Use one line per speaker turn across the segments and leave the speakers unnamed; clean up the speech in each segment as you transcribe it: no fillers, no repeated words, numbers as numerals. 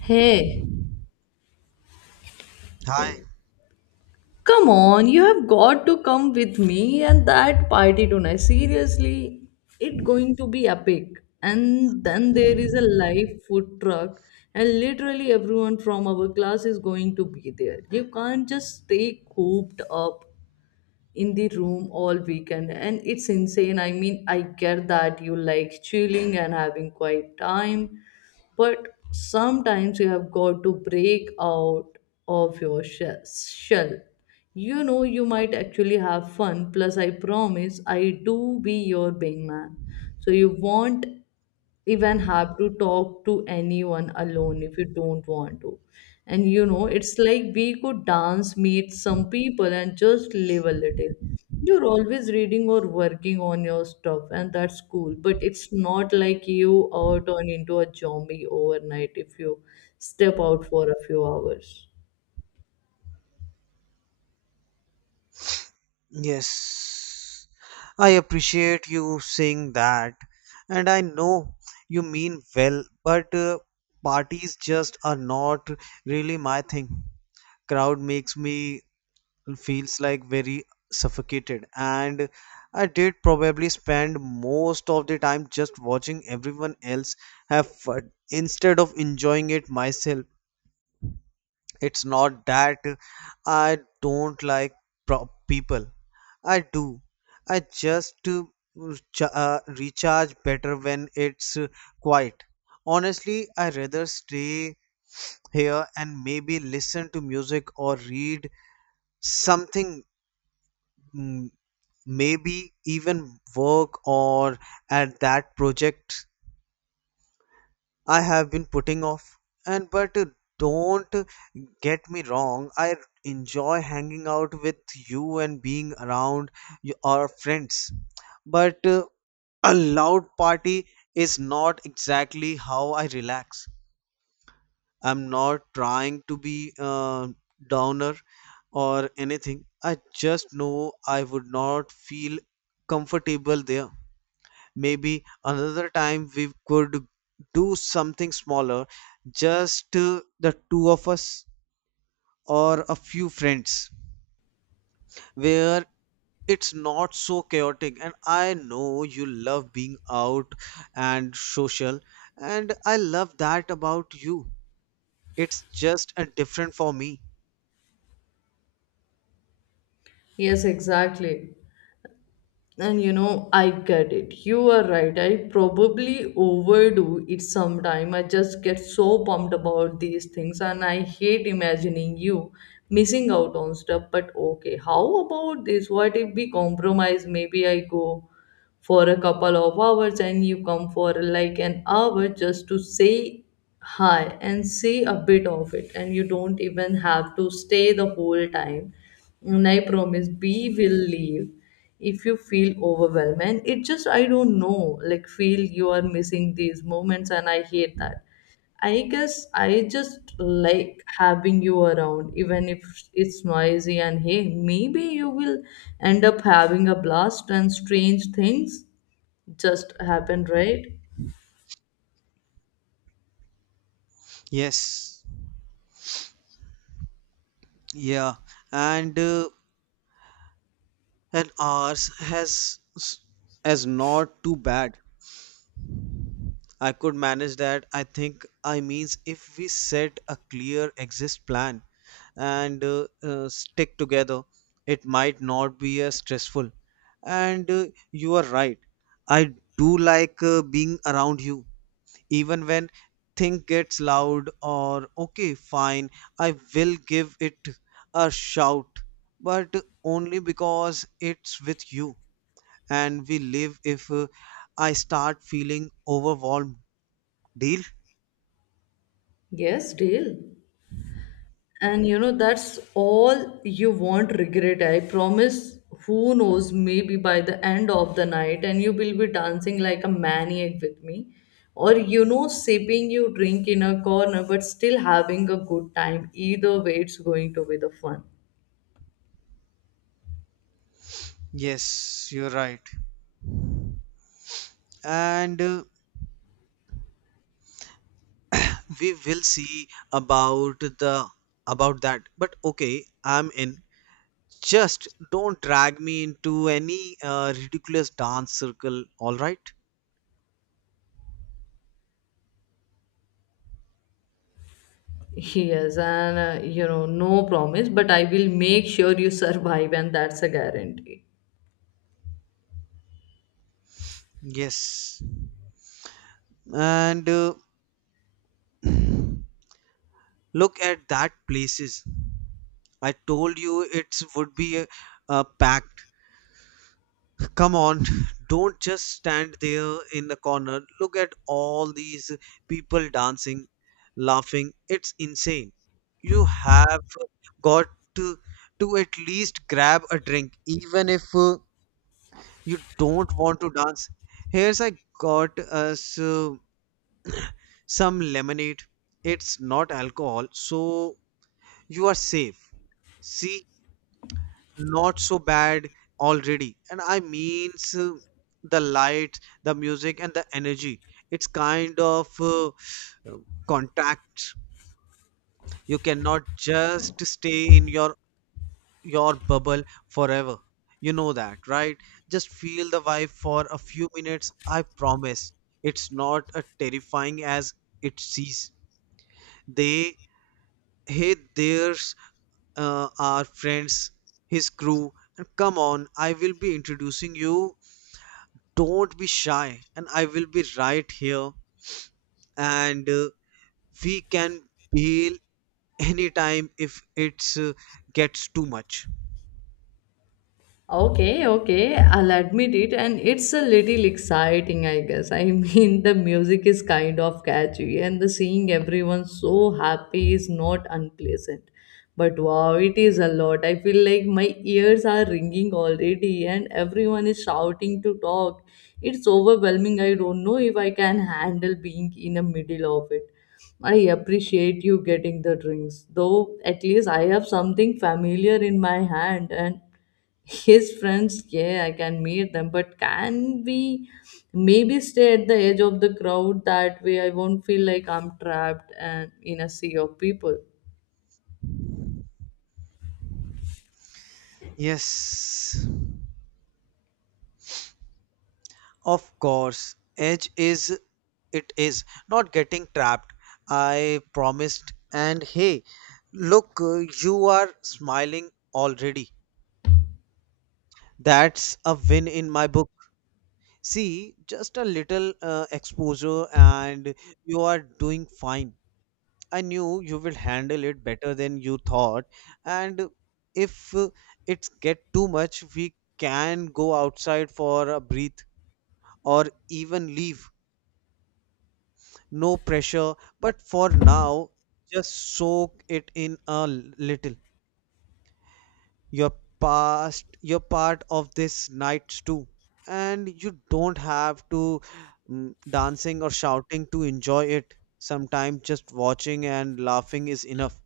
Hey,
Hi.
come on, you have got to come with me and that party tonight. Seriously, it's going to be epic. And then there is a live food truck, and literally everyone from our class is going to be there. You can't just stay cooped up in the room all weekend and it's insane. I mean, I get that you like chilling and having quiet time, but sometimes you have got to break out of your shell. You know, you might actually have fun. Plus, I promise I do be your wingman, so you won't even have to talk to anyone alone if you don't want to. And you know, it's like we could dance, meet some people, and just live a little. You're always reading or working on your stuff, and that's cool. But it's not like you are turned into a zombie overnight if you step out for a few hours.
Yes. I appreciate you saying that. And I know you mean well, but parties just are not really my thing. Crowd makes me feels like very suffocated and I did probably spend most of the time just watching everyone else have fun instead of enjoying it myself. It's not that I don't like people. I do. I just recharge better when it's quiet. Honestly, I rather stay here and maybe listen to music or read something, mm, maybe even work or at that project I have been putting off. And but don't get me wrong, I enjoy hanging out with you and being around our friends but a loud party is not exactly how I relax. I'm not trying to be a downer or anything. I just know I would not feel comfortable there. Maybe another time we could do something smaller, just the two of us or a few friends, where it's not so chaotic. And I know you love being out and social, and I love that about you. It's just a different for me.
Yes, exactly. And you know, I get it. You are right. I probably overdo it sometime. I just get so pumped about these things and I hate imagining you missing out on stuff. But okay, how about this? What if we compromise? Maybe I go for a couple of hours and you come for like an hour just to say hi and see a bit of it. And you don't even have to stay the whole time. And I promise we will leave if you feel overwhelmed. And it just, I don't know, like, feel you are missing these moments and I hate that. I guess I just like having you around even if it's noisy. And hey, maybe you will end up having a blast and strange things just happen, right?
Yes, yeah. And uh, and ours has is not too bad. I could manage that. I think I means if we set a clear exist plan and stick together, it might not be as stressful. And You are right. I do like being around you, even when thing gets loud. Or okay, fine, I will give it a shout, but only because it's with you, and we live if I start feeling overwhelmed. Deal.
Yes, deal. And you know, that's all. You won't regret, I promise. Who knows, maybe by the end of the night, and you will be dancing like a maniac with me. Or, you know, sipping your drink in a corner, but still having a good time. Either way, it's going to be the fun.
Yes, you're right. And we will see about the about that. But okay, I'm in. Just don't drag me into any ridiculous dance circle, all right?
Yes, and you know, no promise, but I will make sure you survive, and that's a guarantee.
Yes. And look at that places. I told you it would be a packed. Come on, don't just stand there in the corner. Look at all these people dancing, laughing. It's insane. You have got to, to at least grab a drink, even if you don't want to dance. Here's I got us some lemonade. It's not alcohol, so you are safe. See, not so bad already. And I means the lights, the music, and the energy. It's kind of uh, contact. You cannot just stay in your bubble forever, you know that, right? Just feel the vibe for a few minutes, I promise. It's not as terrifying as it sees. They, hey, there's our friends, his crew. And come on, I will be introducing you. Don't be shy, and I will be right here. And We can bail anytime if it's gets too much.
Okay, okay, I'll admit it, and it's a little exciting, I guess. I mean, the music is kind of catchy, and the seeing everyone so happy is not unpleasant. But wow, it is a lot. I feel like my ears are ringing already, and everyone is shouting to talk. It's overwhelming. I don't know if I can handle being in the middle of it. I appreciate you getting the drinks, though at least I have something familiar in my hand. And his friends, yeah, I can meet them. But can we maybe stay at the edge of the crowd? That way I won't feel like I'm trapped and in a sea of people.
Yes, of course. Edge is it is not getting trapped, I promised. And hey, look, you are smiling already. That's a win in my book. See, just a little exposure, and you are doing fine. I knew you will handle it better than you thought. And if it's get too much, we can go outside for a breath or even leave. No pressure. But for now, just soak it in a little. You're you're part of this night too. And you don't have to dancing or shouting to enjoy it. Sometimes just watching and laughing is enough.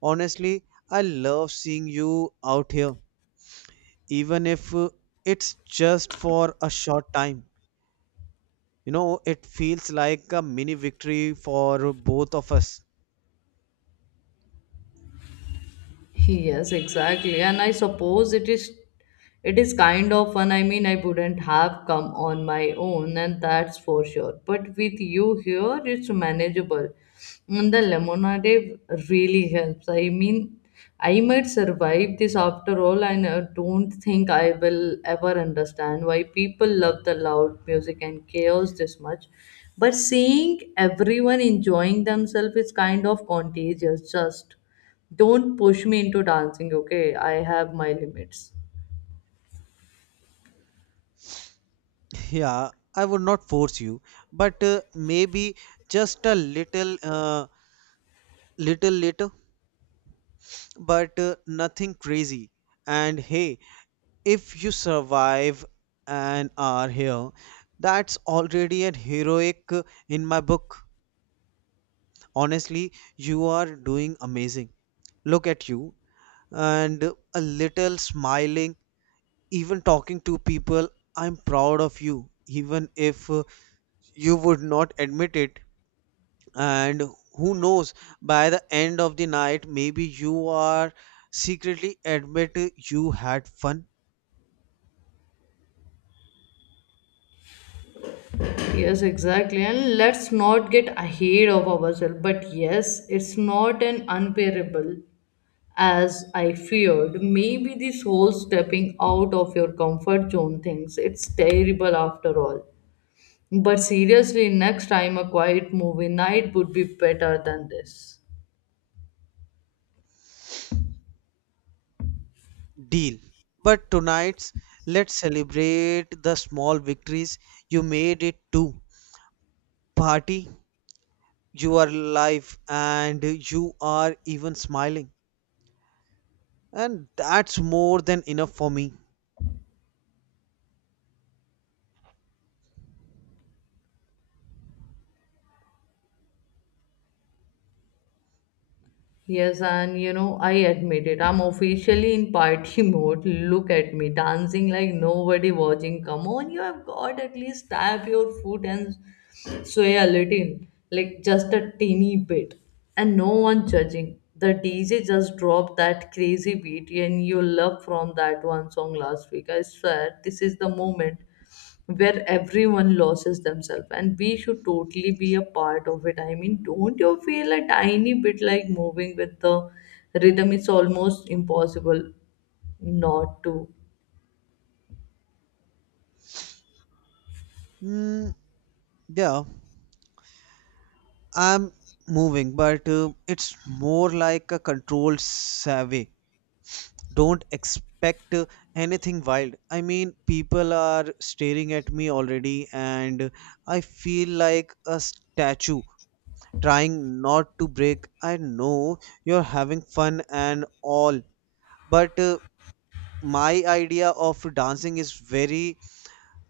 Honestly, I love seeing you out here, even if it's just for a short time. You know, it feels like a mini victory for both of us.
Yes, exactly. And I suppose it is, it is kind of fun. I mean, I wouldn't have come on my own, and that's for sure. But with you here, it's manageable. And the lemonade really helps. I mean, I might survive this after all, and I don't think I will ever understand why people love the loud music and chaos this much. But seeing everyone enjoying themselves is kind of contagious, just. Don't push me into dancing, okay? I have my limits.
Yeah, I would not force you, but maybe just a little, little later, but nothing crazy. And hey, if you survive and are here, that's already a heroic in my book. Honestly, you are doing amazing. Look at you and a little smiling, even talking to people. I'm proud of you, even if you would not admit it. And who knows, by the end of the night, maybe you are secretly admit you had fun.
Yes, exactly. And let's not get ahead of ourselves. But yes, it's not an unbearable as I feared. Maybe this whole stepping out of your comfort zone things, it's terrible after all. But seriously, next time a quiet movie night would be better than this.
Deal. But tonight's, let's celebrate the small victories. You made it too. Party, you are alive, and you are even smiling, and that's more than enough for me.
Yes, and you know, I admit it. I'm officially in party mode. Look at me dancing like nobody watching. Come on, you have got at least tap your foot and sway a little, like just a teeny bit, and no one judging. The DJ just dropped that crazy beat, and you love from that one song last week. I swear, this is the moment where everyone loses themselves and we should totally be a part of it. I mean, don't you feel a tiny bit like moving with the rhythm? It's almost impossible not to.
Mm, yeah, I'm moving, but it's more like a controlled survey. Don't expect anything wild. I mean, people are staring at me already, and I feel like a statue trying not to break. I know you're having fun and all, but my idea of dancing is very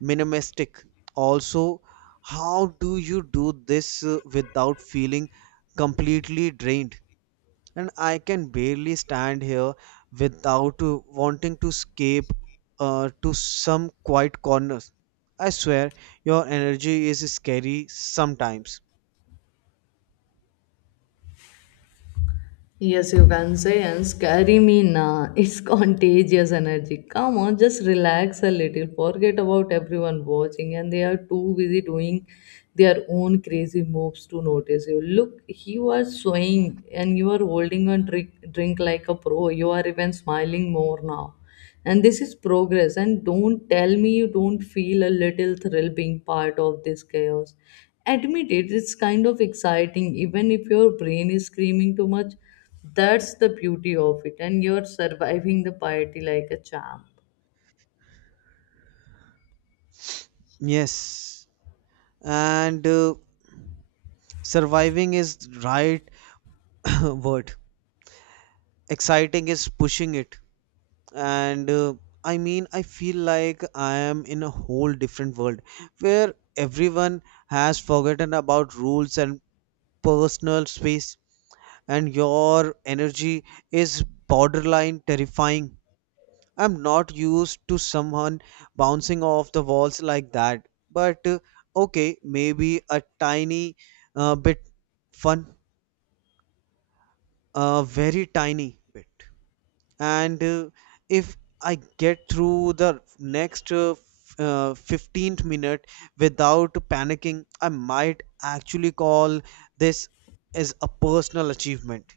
minimalistic. Also, how do you do this without feeling completely drained? And I can barely stand here without wanting to escape to some quiet corners. I swear, your energy is scary sometimes.
Yes, you can say, and scary me, nah. It's contagious energy. Come on, just relax a little. Forget about everyone watching, and they are too busy doing their own crazy moves to notice you. Look, you are swaying, and you are holding on drink like a pro. You are even smiling more now, and this is progress. And don't tell me you don't feel a little thrill being part of this chaos. Admit it, it's kind of exciting even if your brain is screaming too much. That's the beauty of it, and you're surviving the party like a champ.
Yes. And surviving is right. Word, exciting is pushing it. And I mean, I feel like I am in a whole different world where everyone has forgotten about rules and personal space. And your energy is borderline terrifying. I'm not used to someone bouncing off the walls like that, but okay, maybe a tiny bit fun, a very tiny bit. And if I get through the next 15th minute without panicking, I might actually call this as a personal achievement.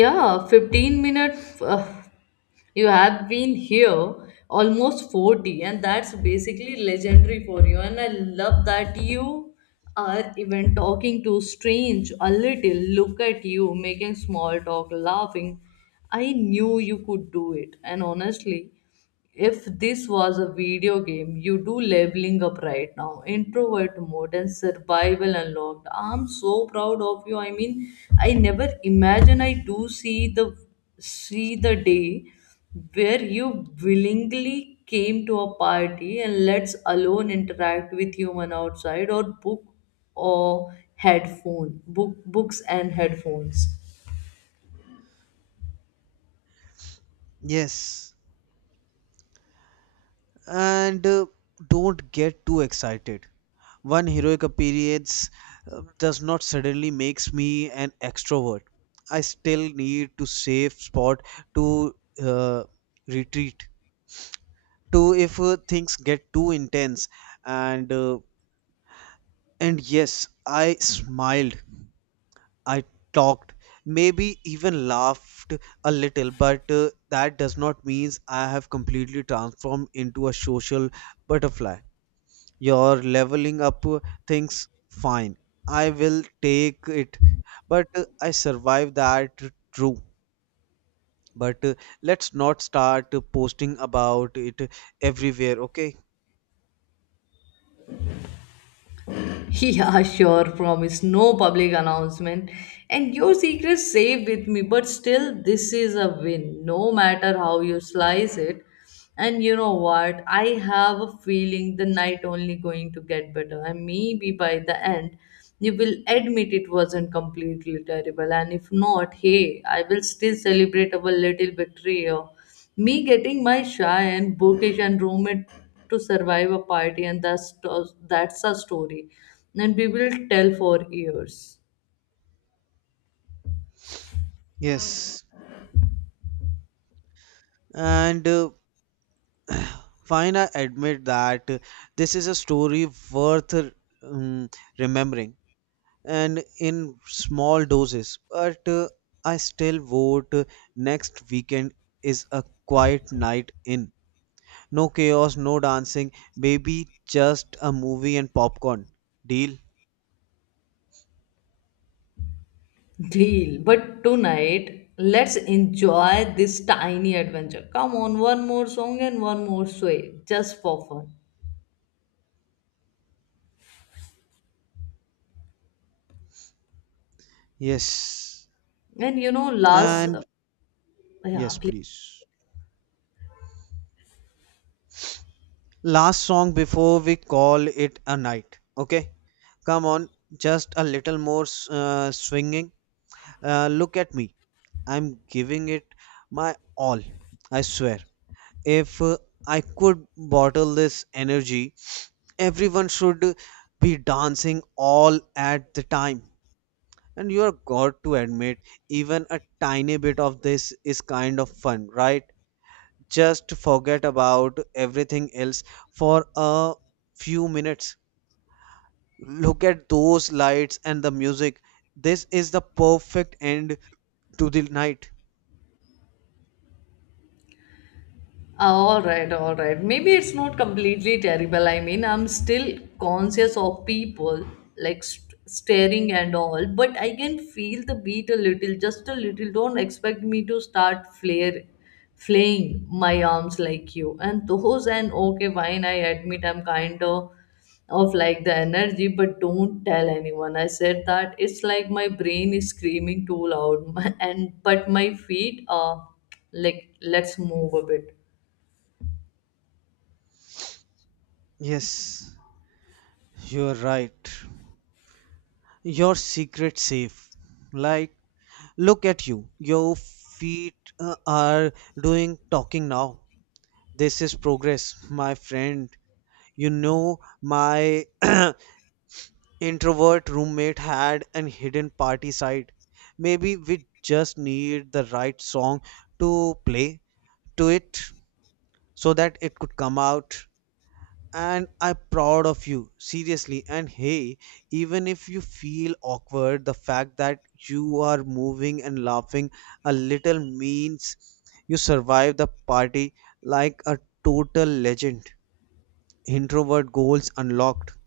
Yeah, 15 minutes. You have been here almost 40, and that's basically legendary for you. And I love that you are even talking to strange a little. Look at you making small talk, laughing. I knew you could do it. And honestly, if this was a video game, you do leveling up right now. Introvert mode and survival unlocked. I'm so proud of you. I mean, I never imagine I do see the day where you willingly came to a party and let's alone interact with human outside or book books and headphones.
Yes. And don't get too excited. One heroic appearance does not suddenly makes me an extrovert. I still need to save spot to uh, retreat to if things get too intense. and uh, And yes, I smiled, I talked, maybe even laughed a little, but that does not mean I have completely transformed into a social butterfly. You're leveling up things fine. I will take it. But I survived that, true. But let's not start posting about it everywhere, okay?
Yeah, sure, promise. No public announcement. And your secret's safe with me, but still, this is a win, no matter how you slice it. And you know what? I have a feeling the night only going to get better. And maybe by the end, you will admit it wasn't completely terrible. And if not, hey, I will still celebrate our little betrayal, me getting my shy and bookish and roommate to survive a party, and that's a story, and we will tell for years.
Yes. And fine, I admit that this is a story worth remembering and in small doses, but I still vote next weekend is a quiet night in. No chaos, no dancing, maybe just a movie and popcorn. Deal?
Deal. But tonight, let's enjoy this tiny adventure. Come on, one more song and one more sway, just for fun.
Yes.
And you know, last
And
yeah,
yes, please. Last song before we call it a night. Okay? Come on, just a little more swinging. Look at me. I'm giving it my all. I swear. If I could bottle this energy, everyone should be dancing all at the time. And you're got to admit, even a tiny bit of this is kind of fun, right? Just forget about everything else for a few minutes. Look at those lights and the music. This is the perfect end to the night.
all right, all right. Maybe it's not completely terrible. I mean, I'm still conscious of people like staring and all, but I can feel the beat a little, just a little. Don't expect me to start flaying my arms like you. And those and okay, fine. I admit I'm kind of like the energy, but don't tell anyone I said that. It's like my brain is screaming too loud, and but my feet are like let's move a bit.
Yes, you're right. Your secret safe. Like, look at you. Your feet are doing talking now. This is progress, my friend. You know, my introvert roommate had an hidden party side. Maybe we just need the right song to play to it so that it could come out. And I'm proud of you, seriously. And hey, even if you feel awkward, the fact that you are moving and laughing a little means you survived the party like a total legend. Introvert goals unlocked.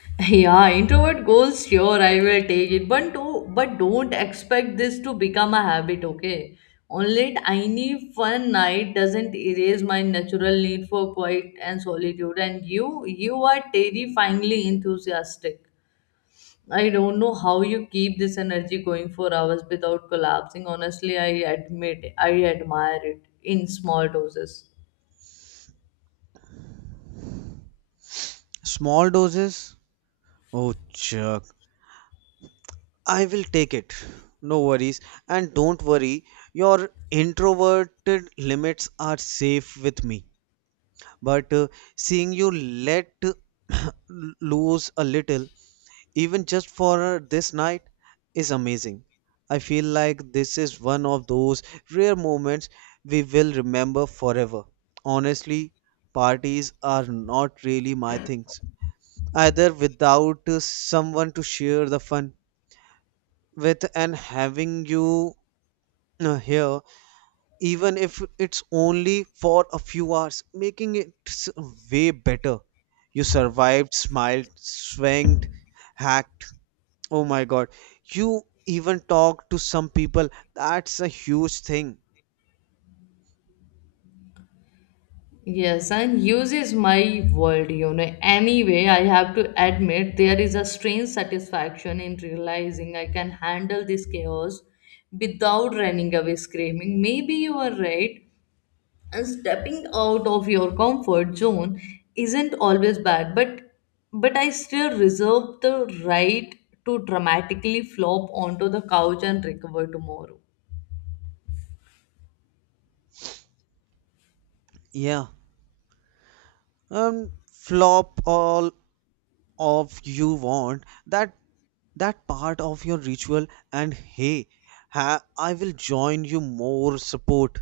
Yeah, introvert goals, sure, I will take it. But, but don't expect this to become a habit, okay? Only tiny fun night doesn't erase my natural need for quiet and solitude. And you are terrifyingly enthusiastic. I don't know how you keep this energy going for hours without collapsing. Honestly, I admire it in small doses.
Small doses, oh chuck, I will take it. No worries. And don't worry, your introverted limits are safe with me. But seeing you let loose a little, even just for this night, is amazing. I feel like this is one of those rare moments we will remember forever. Honestly, parties are not really my things either, without someone to share the fun with. And having you here, even if it's only for a few hours, making it way better. You survived, smiled, swanged, hacked. Oh my god. You even talked to some people. That's a huge thing.
Yes, and uses my word, you know. Anyway, I have to admit there is a strange satisfaction in realizing I can handle this chaos without running away screaming. Maybe you are right, and stepping out of your comfort zone isn't always bad, but I still reserve the right to dramatically flop onto the couch and recover tomorrow.
Yeah. Um, flop all of you want that, that part of your ritual. And hey, ha, I will join you more support.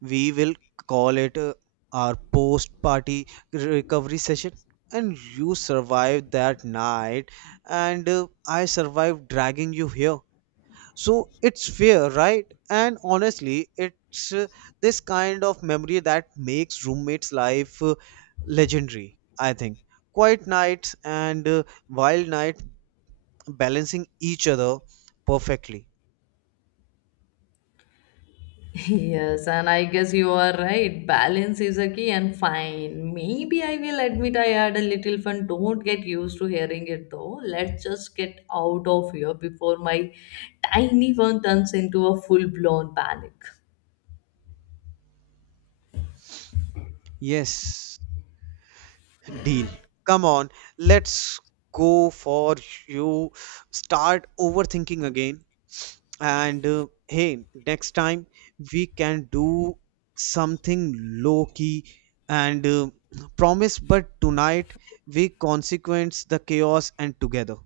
We will call it our post party recovery session. And you survived that night, and I survived dragging you here, so it's fair, right? And honestly, it's this kind of memory that makes roommates life legendary, I think. Quiet nights and wild night balancing each other perfectly.
Yes, and I guess you are right. Balance is a key and fine. Maybe I will admit I had a little fun. Don't get used to hearing it though. Let's just get out of here before my tiny one turns into a full blown panic.
Yes. Deal. Come on, let's go for you. Start overthinking again. And hey, next time we can do something low key, and promise, but tonight we consequence the chaos and together.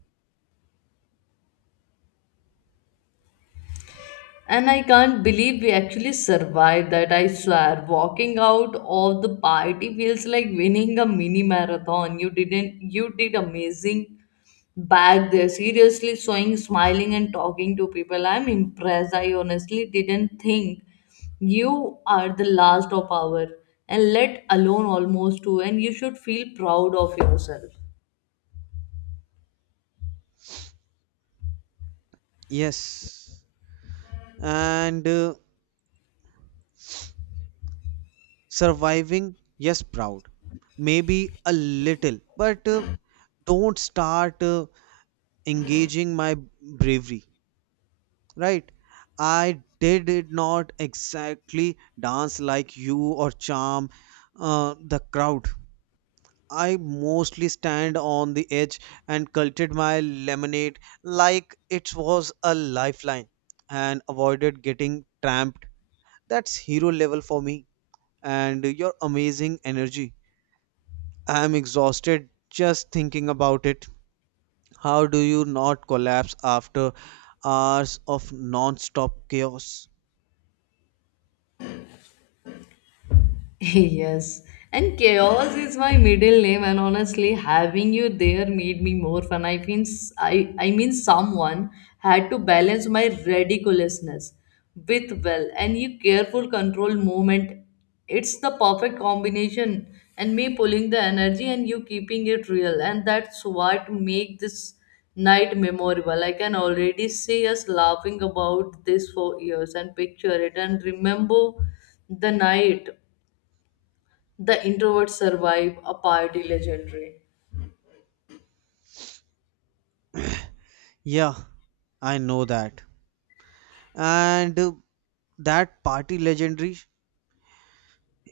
And I can't believe we actually survived that, I swear. Walking out of the party feels like winning a mini marathon. You didn't You did amazing back there. Seriously showing, smiling and talking to people. I'm impressed. I honestly didn't think you are the last of our and let alone almost two, and you should feel proud of yourself.
Yes. And surviving, yes, proud. Maybe a little, but don't start engaging my bravery. Right, I did it. Not exactly dance like you or charm the crowd. I mostly stand on the edge and culted my lemonade like it was a lifeline and avoided getting tramped. That's hero level for me. And your amazing energy, I am exhausted just thinking about it. How do you not collapse after hours of non-stop chaos?
Yes, and chaos is my middle name, and honestly, having you there made me more fun. I mean, someone had to balance my ridiculousness with well and your careful control movement. It's the perfect combination, and me pulling the energy and you keeping it real, and that's what make this night memorable. I can already see us laughing about this for years and picture it and remember the night the introverts survive a party legendary.
Yeah, I know that. And that party legendary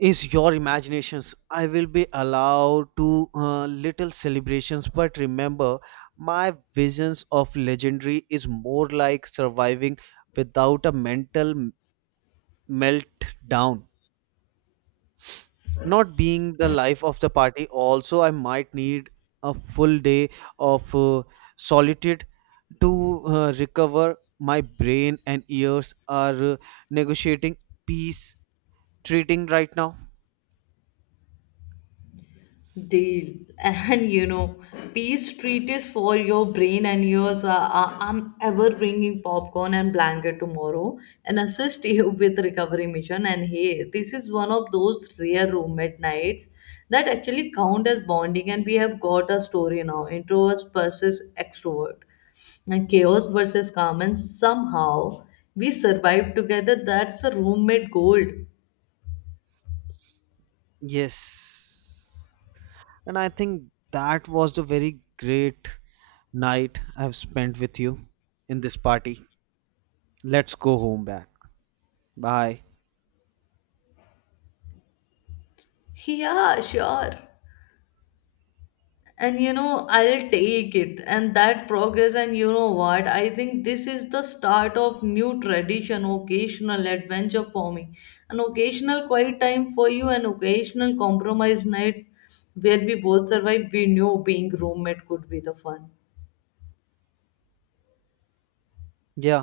is your imaginations. I will be allowed to little celebrations, but remember, my visions of legendary is more like surviving without a mental meltdown. Not being the life of the party. Also, I might need a full day of solitude to recover. My brain and ears are negotiating peace treating right now.
Deal. And you know, peace treat is for your brain and yours. I'm ever bringing popcorn and blanket tomorrow and assist you with recovery mission. And hey, this is one of those rare roommate nights that actually count as bonding and we have got a story now. Introverts versus extrovert. And chaos versus calm and somehow we survived together. That's a roommate gold.
Yes, and I think that was the very great night I've spent with you in this party. Let's go home back. Bye.
Yeah, sure. And you know, I'll take it. And that progress, and you know what? I think this is the start of new tradition, occasional adventure for me. An occasional quiet time for you, and occasional compromise nights where we both survive. We knew being roommate could be the fun.
Yeah.